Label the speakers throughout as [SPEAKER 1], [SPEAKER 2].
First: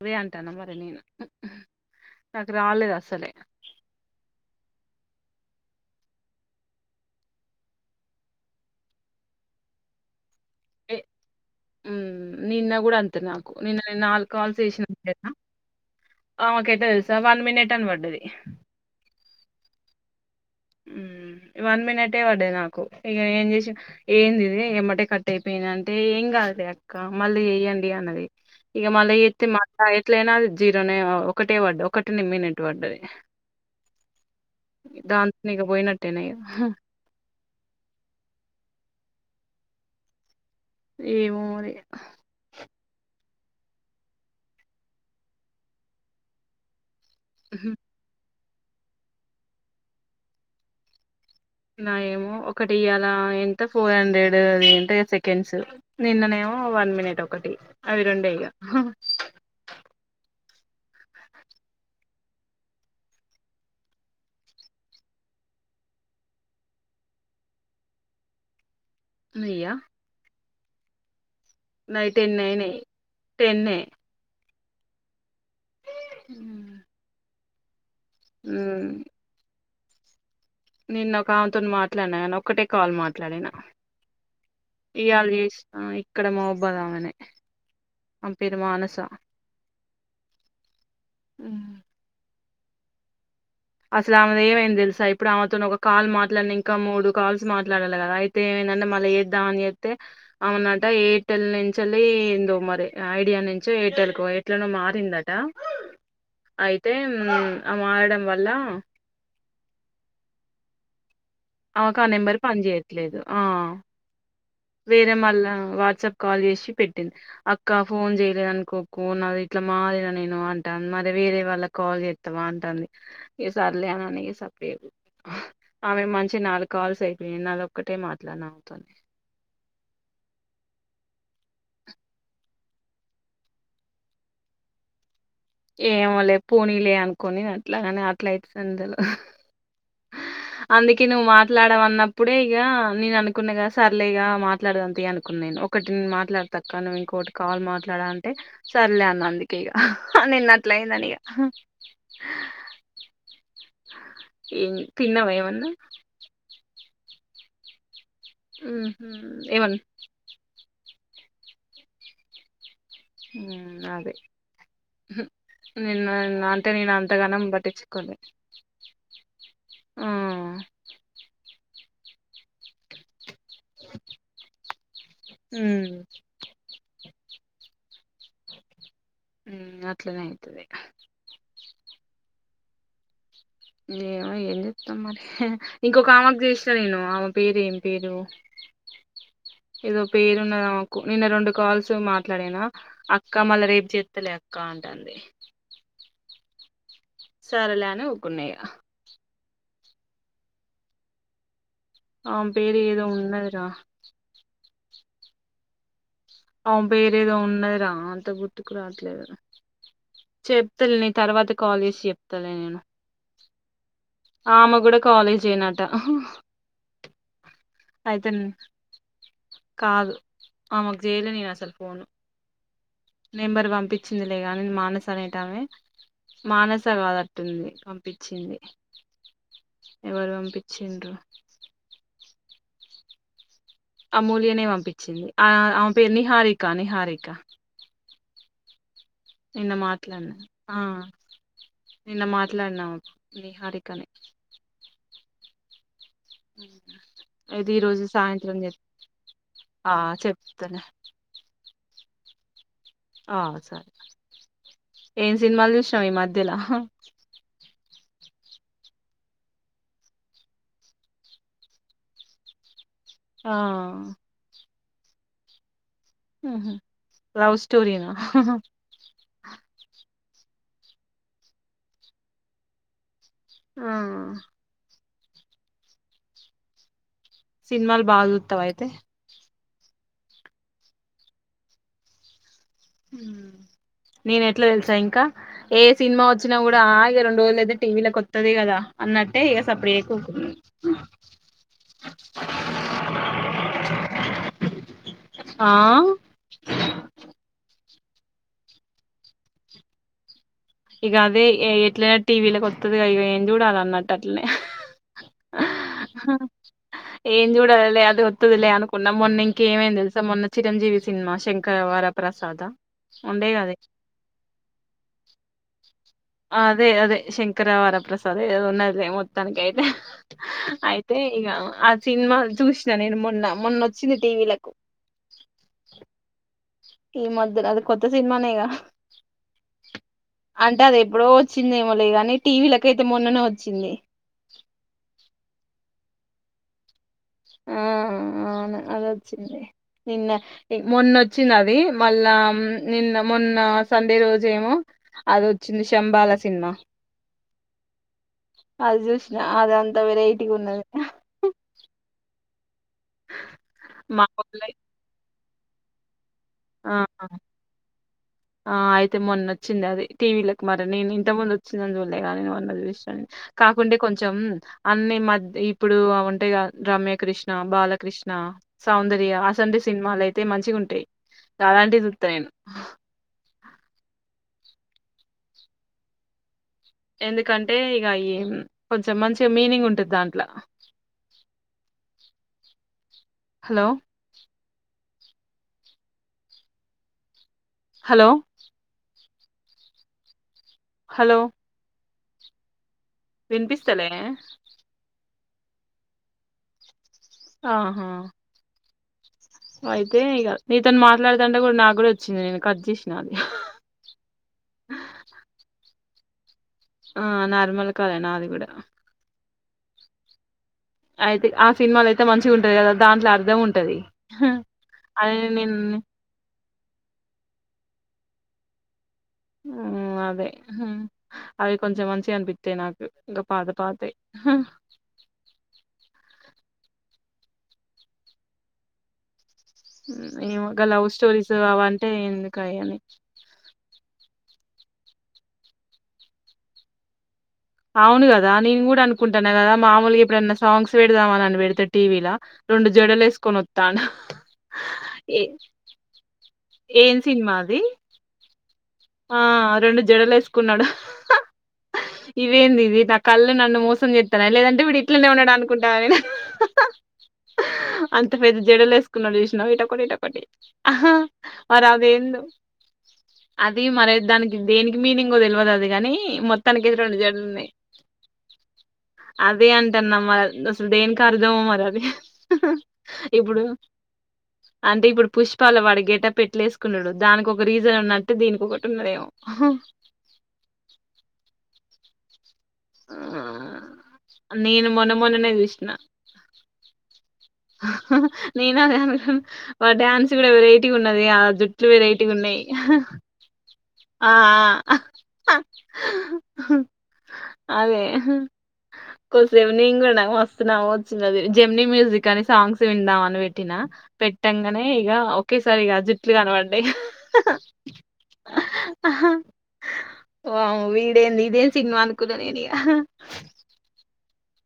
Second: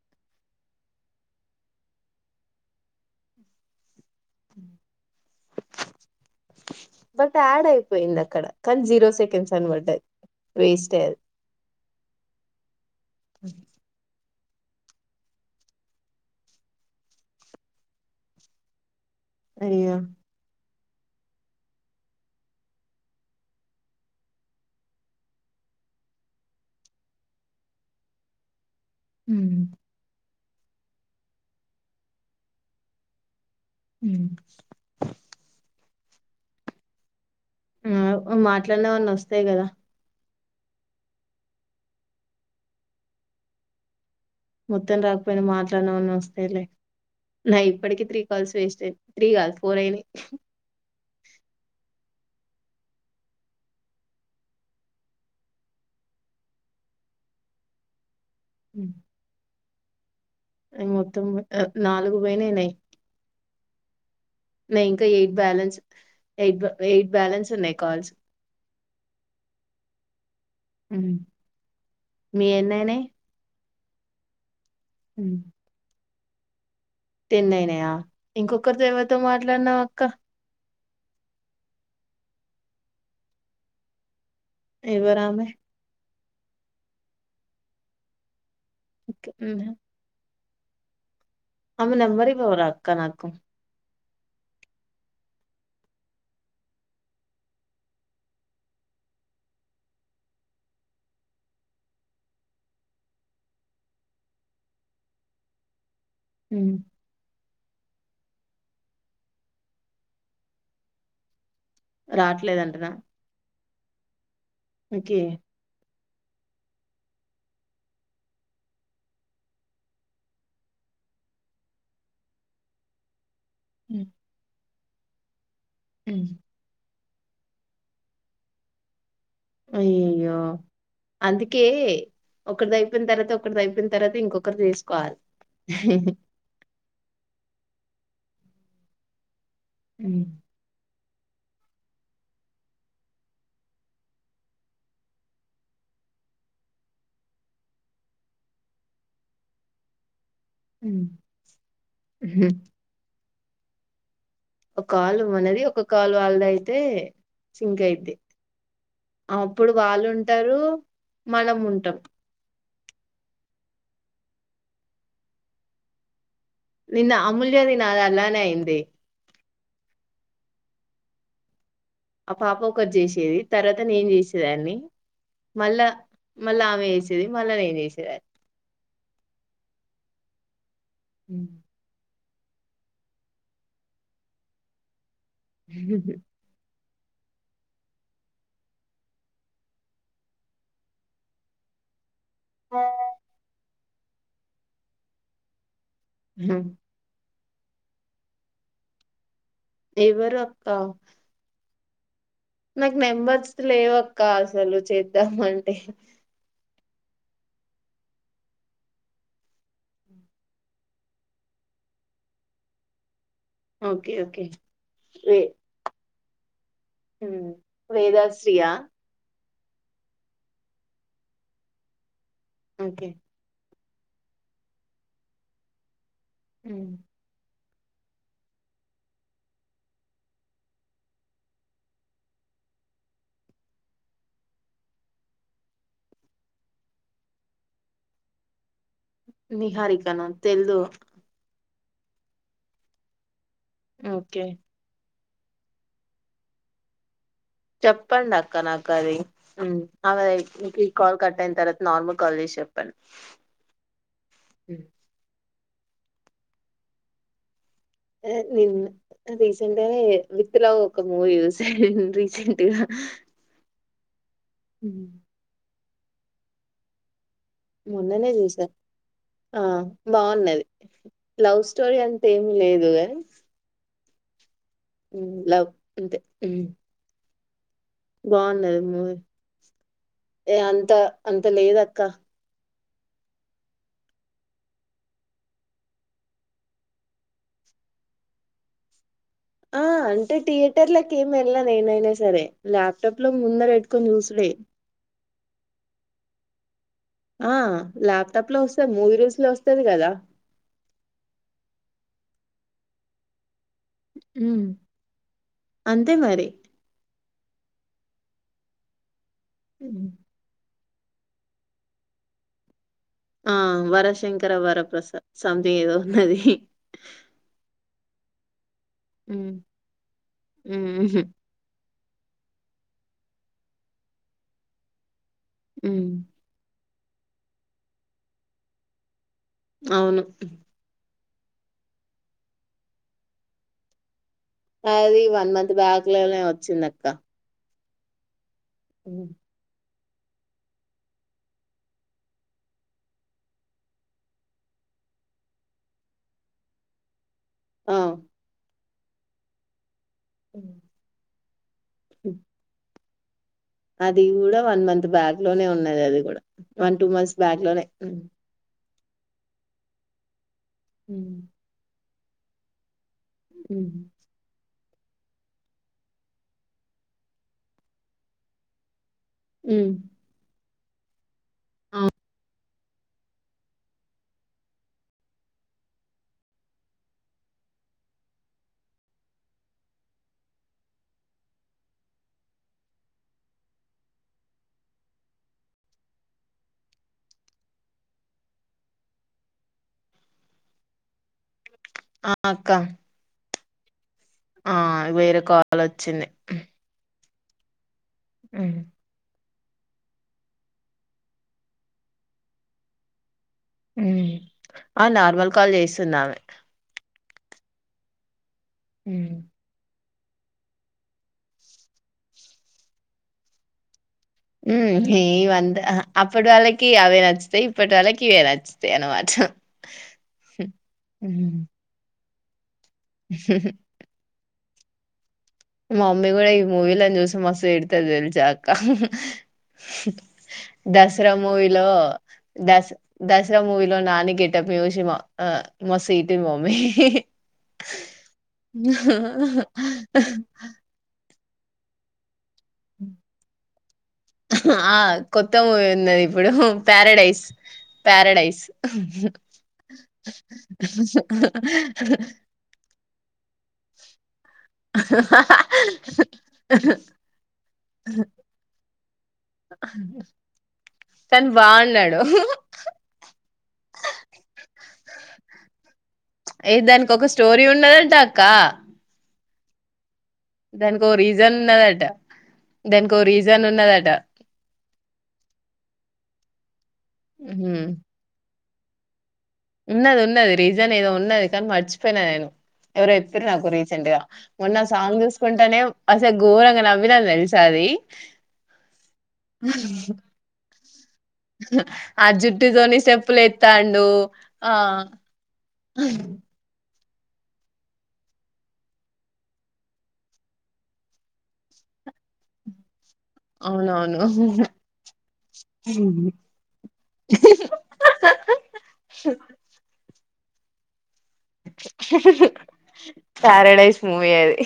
[SPEAKER 1] అదే అంటాన్న మరి నేను నాకు రాలేదా అసల సలేే
[SPEAKER 2] బట్ యాడ్ అయిపోయింది అక్కడ కానీ జీరో సెకండ్స్ అనీబడ్డాది
[SPEAKER 1] ఉమ్ నిన్న కూడా అంతే నాకు నిన్న నలు కాల్ చేసినకేట ఆమె కైతే తెసా వన్ మినిట్ అనీ పడ్డది
[SPEAKER 2] అయ్యో
[SPEAKER 1] ఉమ్ వన్ మినిటే పడది నాకు ఇక ఏం చేస ఏంది ఇది ఎమటే కట్ అయిపోయింది అంటే ఏం కాదులే అక్క మళ్ళీ చేయండి అన్నది ఇగ మళ్ళ చేతే మా అత్త [unintelligible] జీరోనే ఒకటే పడ్డ ఒకటి నిమ్ మినెట్ పడ్డది
[SPEAKER 2] ఉమ్
[SPEAKER 1] పోయినట్టేన ఇగ
[SPEAKER 2] ఆ మాట్లాడిన వాన్న వస్తాయి కదా
[SPEAKER 1] ఏమోరి
[SPEAKER 2] మొత్తం రాకపోయినా మాట్లాడనావని వస్తాయిలే నాయ్ ఇప్పుటికి త్రీ కాల్స్ వేస్ట్ అయినాయి త్రీ కాదు ఫోర్ అయినాయి
[SPEAKER 1] నా ఏమో ఒకటి ఇయ్యాల ఏంట ఫోర్ హండ్రెడ్ అది ఏంటే సెకండ్స్ నిన్ననే ఏమో వన్ మినేట్ ఒకటి అవి రెండుయ. ఇగ
[SPEAKER 2] మొత్తం నాలుగు పోననాయి నాయ్ న ఇంకా eight balance eight eight balance ఉన్నాయి కాల్స్
[SPEAKER 1] నియా
[SPEAKER 2] ఉమ్
[SPEAKER 1] నాయి టెన్ అయినయ్ టెన్
[SPEAKER 2] ఉహు
[SPEAKER 1] హు
[SPEAKER 2] టెన్ అయినయా ఇంకొకరి ఎవరితో మాట్లాడినవు అ కా
[SPEAKER 1] నిన్న ఒక ఆమెతో మాట్లాడినా కానీ ఒక్కటే కాల్ మాట్లాడినా. ఇయ్యాల.
[SPEAKER 2] ఎవరామె
[SPEAKER 1] చేసిన ఇక్కడ మహాబాద్ అమది పెరు మానస. ఉమ్.
[SPEAKER 2] ఆమె నెంబర్ ఈ రా అక్కన నాకు.
[SPEAKER 1] అసలు ఆమె ఏమైంది తెలుసా ఇప్పుడు ఆమెతో ఒక కాల్ మాట్లాడిన ఇంకా మూడు కాల్స్ మాట్లాడాలి కదా అయితే ఏమైందంటే మళ్ళీ చేద్దామని చేస్తే ఆమెనట ఎయిర్టెల్ నుంచి ఏందో మరి ఐడియా నుంచి ఎయిర్టెల్ కు ఎట్ల నో మారిందట. అయితే. హు ఆ మారడం వల్ల అలా ఆమెకు ఆ నెంబర్
[SPEAKER 2] రాట్లేదంటనా
[SPEAKER 1] పనిచేయట్లేదు ఆ వేరే
[SPEAKER 2] ఓకే
[SPEAKER 1] మల్ల వాట్సాప్ కాల్ చేసి పెట్టింది అక్క ఫోన్ చేయలేదు అనుకోకు నాది ఇట్లా మారిన నేను అంటా మరి వేరే వాళ్ళ కాల్ చేస్తావా అంటాంది ఇగ సార్లు
[SPEAKER 2] ఉమ్,
[SPEAKER 1] అనేని సాపు రేపు ఆమె
[SPEAKER 2] ఉమ్.
[SPEAKER 1] మంచి నాలుగు కాల్స్ అయి నాది ఒక్కటే మాట్లాడిన ఆమెతోని
[SPEAKER 2] అయ్యో అందుకే ఒకరిది అయిపోయిన తర్వాత ఒకరిది అయిపోన తర్వాత ఇంకొకరు చేసుకోవాలే
[SPEAKER 1] ఏమో లే పోనీలే అనుకోని ఆ అట్లాగానే అట్లా అయితది అని తెల్వదు
[SPEAKER 2] హు
[SPEAKER 1] కి నువ్వు మాట్లాడవ అన్నప్పుడే ఇగ నేను అనుకున్నా కదా సర్లే ఇగ మాట్లాడదము తీయి అనుకున్నా నేను ఒకటి నేను మాట్లాడత అక్క నువ్వు ఇంకోటి కాల్ మాట్లాడ అంటే సర్లే అన్న అందుకే ఇగ హా నిన్న అట్లయింది
[SPEAKER 2] ఉమ్.
[SPEAKER 1] అని ఇగా ఆ
[SPEAKER 2] ఒక కాలు మనది ఒక కాలు వాళ్ళది అయితే సింకా అయింది
[SPEAKER 1] ఉహు
[SPEAKER 2] అప్పుడు
[SPEAKER 1] ఏమన్
[SPEAKER 2] వాళ్ళు ఉంటారు మనం ఉంటాం
[SPEAKER 1] హు అదే నిన్న న అంటే నేను
[SPEAKER 2] నిన్న
[SPEAKER 1] అంతగానం
[SPEAKER 2] అమూల్యది నాది
[SPEAKER 1] పట్టించుకోలే
[SPEAKER 2] అలానే అయింది
[SPEAKER 1] ఆహా
[SPEAKER 2] ఆ పాప ఒకటి చేసేది తర్వాత నేను చేసేదాన్ని మళ్ళా
[SPEAKER 1] ఉమ్
[SPEAKER 2] మళ్ళా ఆమె చేస్ సిది మళ్ళా నేను చేసేదాన్ని
[SPEAKER 1] హ్మ్ అట్లనే అయితది
[SPEAKER 2] మ్మ్
[SPEAKER 1] ఏమో ఏం చెత్తం మరి హ్యా ఇంకొక ఆమకి చేస్ సరే ను ఆమె పేరు ఏం పేరు ఏదో పేరున్నది ఆమెకు నిన్న రొండు కాల్స్ మాట్ ట్లడిన అక్క మళ్ళా రేపు చే త్తలే అక్క అంటంది సరేలే అని ఊకున్న ఇగ
[SPEAKER 2] ఎవరు అక్క
[SPEAKER 1] ఆమె పేరు
[SPEAKER 2] నాకు
[SPEAKER 1] ఏదో
[SPEAKER 2] నెంబర్స్
[SPEAKER 1] ఉన్నదిరా
[SPEAKER 2] లేవక్క అసలు చేద్దామంటే
[SPEAKER 1] ఆమ్ పేరేదో ఉన్నది రా అంత గుర్తుకు రావట్లేదు చెప్తాలే నీ తర్వాత కాల్ చేసి చెప్తాలే నేను
[SPEAKER 2] ఓకే ఓకే
[SPEAKER 1] ఆమె కూడా కాలేజే నట
[SPEAKER 2] మ్మ్
[SPEAKER 1] నే-
[SPEAKER 2] వేదాశ్రీ ఆ
[SPEAKER 1] కాదు ఆమెకు చేయలే నేను అసలు ఫోను
[SPEAKER 2] ఓకే
[SPEAKER 1] నెంబర్ పంపి వచ్చిందిలే కానీ మానస అనేటమే మానస
[SPEAKER 2] ఉమ్
[SPEAKER 1] కాదట్టుంది పంపిచ్చింది ఎవరు పంపించిండ్రు అమూల్యనే పంపిచ్చింది ఆ ఆమె పేరు నిహారిక నిహారిక నిన్న
[SPEAKER 2] నిహారికన
[SPEAKER 1] మాట్లాడినా ఆ
[SPEAKER 2] తెల్దు
[SPEAKER 1] నిన్న మాట్లాడినాము నిహారికనే
[SPEAKER 2] ఓకే
[SPEAKER 1] ఇది ఈ రోజు సాయంత్రం
[SPEAKER 2] చెప్పండక్క
[SPEAKER 1] చెప్
[SPEAKER 2] నాకు అది మ్మ్
[SPEAKER 1] ఆ
[SPEAKER 2] ఆమెది
[SPEAKER 1] చెప్తాలే
[SPEAKER 2] నీకి కాల్ కట్ అయిన తరువత్ నార్మల్ కాల్ చేసి చెప్
[SPEAKER 1] ఆ సరే ఏం సినిమాలు చూసినవ ఈ మధ్యలా
[SPEAKER 2] ఆ నేను [unintelligible] రీసెంట్ గానే విత్ లవ్ ఒక మూవీ చూసా రీసెంట్ గా
[SPEAKER 1] ఆ
[SPEAKER 2] ఉహు
[SPEAKER 1] ఉహూ లవ్ స్టోరీనా ఆహ్
[SPEAKER 2] మొన్ననే
[SPEAKER 1] హా హా
[SPEAKER 2] చూసా ఆ బావున్నది. లవ్ స్టోరీ అంతెం లేదుగాని
[SPEAKER 1] ఆహ్
[SPEAKER 2] మ్మ్ లవ్ అంతే ఉమ్
[SPEAKER 1] సినిమాలు బాగా చూతావ
[SPEAKER 2] బాగున్నది
[SPEAKER 1] అయితే
[SPEAKER 2] మూవీ ఏ అంత అంత లేదక్క
[SPEAKER 1] ఉమ్ నేన ఎట్లా తెలుసా ఇంకా. ఏ సినిమా వచ్చినా కూడా ఆగే రెండు రోజులు అయితే టీవీల కోత్తది కదా. అన్నట్
[SPEAKER 2] ఆ అంటే థియేటర్లకి ఏం వెళ్ళను నేనైనా సరే. ల్యాప్టాప్ లో ముందర పెట్టుకొని చూస్డే.
[SPEAKER 1] ఆహ్
[SPEAKER 2] ఆ ల్యాప్టాప్ లో వస్తది. మూవీరుల్జ్ లో వస్తది కదా.
[SPEAKER 1] ఇగ అదే ఏ ఎట్లయినా టీవీల వస్తదిగా ఇగ ఎం చూడాల?
[SPEAKER 2] ఉమ్మ్ అంతే మరి
[SPEAKER 1] ఏం చూడాలలే అదే ఒత్తదిలే అనుకున్నం. మొన్న ఇంకేమైంది
[SPEAKER 2] ఉమ్,
[SPEAKER 1] తెల్స. మొన్న చిరంజీవి సినిమా శంకర వరప్రసాద్
[SPEAKER 2] ఆ వర శంకర వరప్రసాద్ సంథింగ్ ఏదో ఉన్నది
[SPEAKER 1] ఆ అదే అదే శంకర వర ప్రసా అదే ఏదోన్నది మొత్తనీకయితే అయితే
[SPEAKER 2] ఉహు
[SPEAKER 1] ఇగా సిన్మా చూసినా నేను మొన్న. మొన్నోచ్చింది టీవీలకు.
[SPEAKER 2] ఉమ్
[SPEAKER 1] ఈ మధలా అది కొత్త సినిమానేేగా
[SPEAKER 2] అవును హు
[SPEAKER 1] డో వచ్చిందేమోలే గాని టీ. వీలకయితే మొన్ననే వచ్చింది.
[SPEAKER 2] [unintelligible] నే వచ్చిందక్క
[SPEAKER 1] ఆవును
[SPEAKER 2] ఉమ్,
[SPEAKER 1] అదోచ్చింది నిన్న మొన్నొచ్చింది అది. మళ్ళా నిన్న మొన్న సండే రోజు ఏమో అదోచ్చింది. శంబాల సినిమా
[SPEAKER 2] ఆ
[SPEAKER 1] అది చూసిన అదంత్ త వెరైటీగున్నది. ఆహ్ హా
[SPEAKER 2] హుమ్ అది
[SPEAKER 1] మా
[SPEAKER 2] గూడా
[SPEAKER 1] ఊర్లో
[SPEAKER 2] వన్ మంత్ బ్యాక్ లోనే ఉన్నాది అది గూడా
[SPEAKER 1] ఆ
[SPEAKER 2] వన్ టూ మంత్స్ బ్యాక్ లోనే
[SPEAKER 1] తే మొన్నోచ్చిందదే టీ. వీలక్ మరి నేను
[SPEAKER 2] ఉ
[SPEAKER 1] ఇంత ముందు వచ్చిందాని లేగాని ఉన్న విషని కాకుంటే కొంచెం అన్ని మధ్య ఇప్పుడు ఉంటాయిగ రమ్యక్రిష్ణ, బాలకృష్ణ, సౌందర్ వాసంది
[SPEAKER 2] ఉ
[SPEAKER 1] సినిమాలయితే మంచిగుం అ చాలాంటిది చుత్త నేను ఆ ఎందుకంటే ఇగ ఈ కొంచెం మంచి మీనింగ్ ఉంటది దాంట్లో హలో హలో హలో
[SPEAKER 2] అ అక్క
[SPEAKER 1] వినిపిస్తలే
[SPEAKER 2] ఆ వేరేకాల్ వచ్చింది
[SPEAKER 1] ఆ
[SPEAKER 2] ఉమ్
[SPEAKER 1] అయితే ఇగ నీతోను మాట్లాడతంటే కూడా నాగూడ వచ్చింది నేను కట్ చేసిన అది
[SPEAKER 2] ఉ ఆ నార్మల్ కాల్ చేస్తున్నా ఆమే
[SPEAKER 1] ఆ నార్మల్ కాలేనా అది కూడా
[SPEAKER 2] హు
[SPEAKER 1] అయితే ఆ సినిమాలు అయితే మంచిగా ఉంటది. కదా దాంట్లో అర్థం ఉంటది.
[SPEAKER 2] ఉమ్
[SPEAKER 1] అదే
[SPEAKER 2] ఏయి
[SPEAKER 1] నేను
[SPEAKER 2] వంద అప్పటి వాళ్ళకి అవే నచ్చుతాయ్ ఇప్పటి వాళ్ళకి కేగదా చిఎన్ పడ్
[SPEAKER 1] ఉ అదే అవి కొంచెం మంచి చన్ పి తే నాకు ఇంకా పాత పాతే
[SPEAKER 2] మా మమ్మీ కూడా ఈ మూవీలను చూసి మస్తు తిడతది తెలిచా అక్క
[SPEAKER 1] ఏమో గా లవ్
[SPEAKER 2] దసరా
[SPEAKER 1] స్టోరీస్
[SPEAKER 2] మూవీలో
[SPEAKER 1] అవంటే ఎందుకయని
[SPEAKER 2] దస్ దసరా మూవీ లో నను కెట్ ప్పసి ఆ మసీటిం మమ్మే
[SPEAKER 1] అవును కదా నేను కూడా అనుకుంటన్నా కదా మామూలుగా ఎప్పుడన్నా సాంగ్స్ పెడిద్ తమని వెడితే టీవ లా
[SPEAKER 2] ఆ
[SPEAKER 1] ఏ
[SPEAKER 2] కొత్త మూవీ ఉన్నది ఇప్పుడు
[SPEAKER 1] ఏం
[SPEAKER 2] పారాడైస్
[SPEAKER 1] సినిమా అది
[SPEAKER 2] పారాడ్ టైస్
[SPEAKER 1] ఆ రెండు జడలు వేసుకున్నాడు ఇవేంది ఇది నా కళ్ళు నన్ను మోసం చేత్తానయ లేదంటే వీడు ఇట్లనే ఉన్నాడ అనుకుంటావా నే అంత పెద్ద జడలు వేస్ పెటికున్నాడు చూసినవా ఇటాకోటటి ఇటాకోటి ఆహ
[SPEAKER 2] కానీ బాగున్నాడు
[SPEAKER 1] అదేందో అది మరి దానికి దేనికి మీనింగ్ తెలివదు అది కానీ
[SPEAKER 2] ఏ
[SPEAKER 1] మొత్తానికితే
[SPEAKER 2] దానికి
[SPEAKER 1] రెండు
[SPEAKER 2] ఒక స్టోరీ
[SPEAKER 1] జెడలునై
[SPEAKER 2] ఉన్నదట అక్క
[SPEAKER 1] అవే అంటనం అసలు
[SPEAKER 2] దానికి ఒక
[SPEAKER 1] దేనికైర్ధం
[SPEAKER 2] రీజన్
[SPEAKER 1] మరి అది
[SPEAKER 2] ఉన్నదట దానికి ఒక
[SPEAKER 1] ఇప్పుడు
[SPEAKER 2] రీజన్ ఉన్నదట
[SPEAKER 1] అంటే ఇప్పుడు పుష్పాలో వాడి గేటప్పుఎట్లేస్ న్నాడు దానికి ఒక
[SPEAKER 2] ఉహుం.
[SPEAKER 1] రీజన్ ఉన్నట్ దీనికొకటి ఉన్నదేమో
[SPEAKER 2] ఉన్నది ఉన్నది రీజన్ ఏదో ఉన్నది కాని మర్చు పోయిన నేను ఎవరో
[SPEAKER 1] ఆ,
[SPEAKER 2] చెప్పారు నాకు రీసెంట్ గా మొన్న
[SPEAKER 1] నేను
[SPEAKER 2] సాంగ్
[SPEAKER 1] మొన్ననే
[SPEAKER 2] చూసుకుంటేనే
[SPEAKER 1] చూసిన
[SPEAKER 2] అసలు ఘోరంగా నవ్విని తెలిసి
[SPEAKER 1] నేను అదే అనుకున్న వాడి డాన్స్ కూడా వెరైటీ
[SPEAKER 2] ఆ జుట్టు తోని స్టెప్పులు ఎత్తండు లో ఆ
[SPEAKER 1] అదే కొద్దిసేపు నేను కూడా నాకు మస్త్ నవ్వొచ్చింది జెమిని మ్యూజిక్ అని సాంగ్స్ విందామ పెట్టినా
[SPEAKER 2] అవునవును
[SPEAKER 1] పెట్టంగానే ఇగ ఒకేసారి ఇక జుట్లు కనబడ్డాయి ఇక ఆ వామ్మో ఇదంది ఇదేం సినిమా అనుకున్న నేను ఇగ
[SPEAKER 2] ప్యారడైస్ మూవీ అది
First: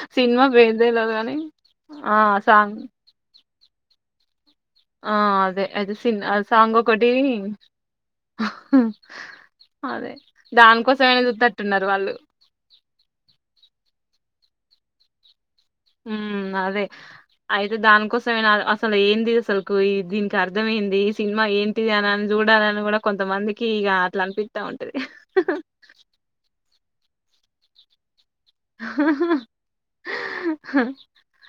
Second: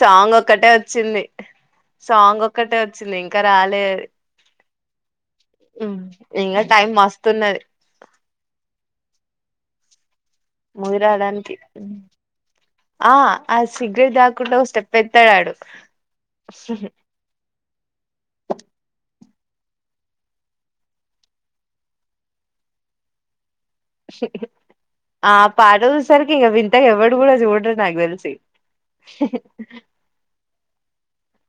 [SPEAKER 2] సాంగ్
[SPEAKER 1] సినిమా
[SPEAKER 2] ఒక్కటే
[SPEAKER 1] పేరు తెల్వదు
[SPEAKER 2] వచ్చింది
[SPEAKER 1] గాని
[SPEAKER 2] సాంగ్ ఒక్కటే వచ్చింది ఇం ఇంకా రాలే అది
[SPEAKER 1] ఆ అదే అదే సిన్ అ సాంగ్
[SPEAKER 2] టైం
[SPEAKER 1] ఒకటి
[SPEAKER 2] మస్తున్నది
[SPEAKER 1] అదే
[SPEAKER 2] మూవీ
[SPEAKER 1] దానికోసమైనా
[SPEAKER 2] రాడానికి
[SPEAKER 1] చూత్తట్టున్నారు వాళ్ళు
[SPEAKER 2] ఆ ఆ సిగ్రెట్ దాకు కుంట ఒక స్టెప్ ఏస్తాడు అడు
[SPEAKER 1] ఉ అదే అయితే దానికోసం ఎన అసలు ఏంది అసలుకు దీనికి అర్ధం ఏంది ఈ సినిమా ఏంటిది అని అని చూడాలని కూడా కొంతమంది
[SPEAKER 2] ఆ పాటా చూసే సరికి వి ఇంత ఎవడు కూడా చూడరు నాకు తెల్సి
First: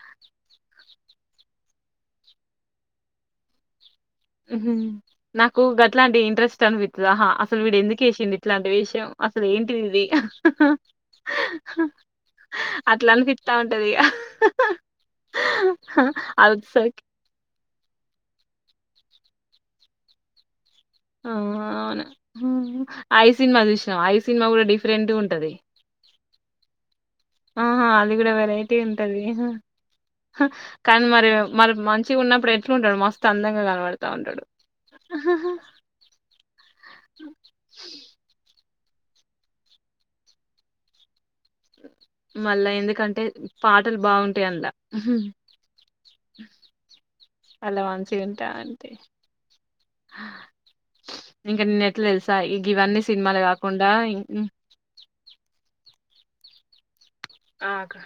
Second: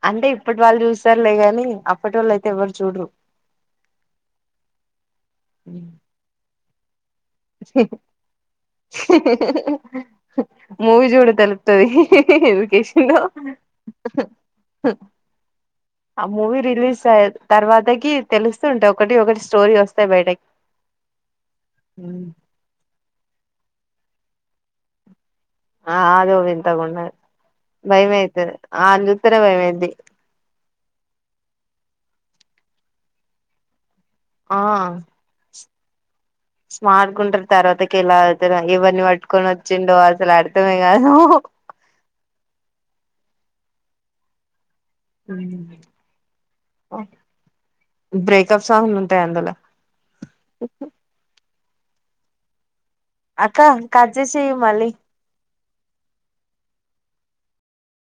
[SPEAKER 2] అంటే ఇప్పటి వాళ్ళు చూస్త తర్లే గానీ అప్పటి వాళ్ళు అయితే ఎవ్వరు చూడరు
[SPEAKER 1] నాకు గట్లాటీవీ ఇంట్రెస్ట్ అనిపై హా అసలు వీడు ఎందుకు వేసిడు ఇట్లాంటి వేషం అసలు ఏంటిది ఇది
[SPEAKER 2] మూవీ చూడు తెలుత్తది ఎడ్యుకేషన్
[SPEAKER 1] అట్లా
[SPEAKER 2] లో
[SPEAKER 1] అనిపిస్తా ఉంటంది ఇక
[SPEAKER 2] ఆ మూవీ రిలీజ్ అయ్య తర్వాతకి తెలుస్త ఉంటాయి ఒకటి ఒకటి స్టోరి వస్తాయి బయటకి
[SPEAKER 1] ఆ అవునా ఐ సినిమా చూసినావ ఐ సినిమా కూడా డిఫరెంట్ గా ఉంటది
[SPEAKER 2] ఆ అది వింత గా ఉంటది
[SPEAKER 1] ఆహా అది కూడా వెరైటీ ఉంటది
[SPEAKER 2] చూత్తేనే భయమైద్ది
[SPEAKER 1] కానీ మరి మరి మంచి మంచిగ ఉన్నప్పుడు ఎట్లు ఉంటాడు మస్తు అందంగా కానవాడు ఉంటాడు
[SPEAKER 2] ఆ స్మార్ట్ గా ఉంటారు తర్వాతకి ఎలా ఇవన్నీ పట్టుకొని వచ్చిండో అసలు అర్థమే కాదు
[SPEAKER 1] మళ్ళా ఎందుకంటే పాటలు బాగుంటాయి ఆన్లా అలా మంచిగా ఉంటా
[SPEAKER 2] బ్రేకప్
[SPEAKER 1] అంటే
[SPEAKER 2] సాంగ్ ఉంటాయి అందులో
[SPEAKER 1] ఇంకా నేను తెలుసా గేవాన్ని
[SPEAKER 2] అక్క కట్ చేసే చేయి మళ్ళీ
[SPEAKER 1] అక్క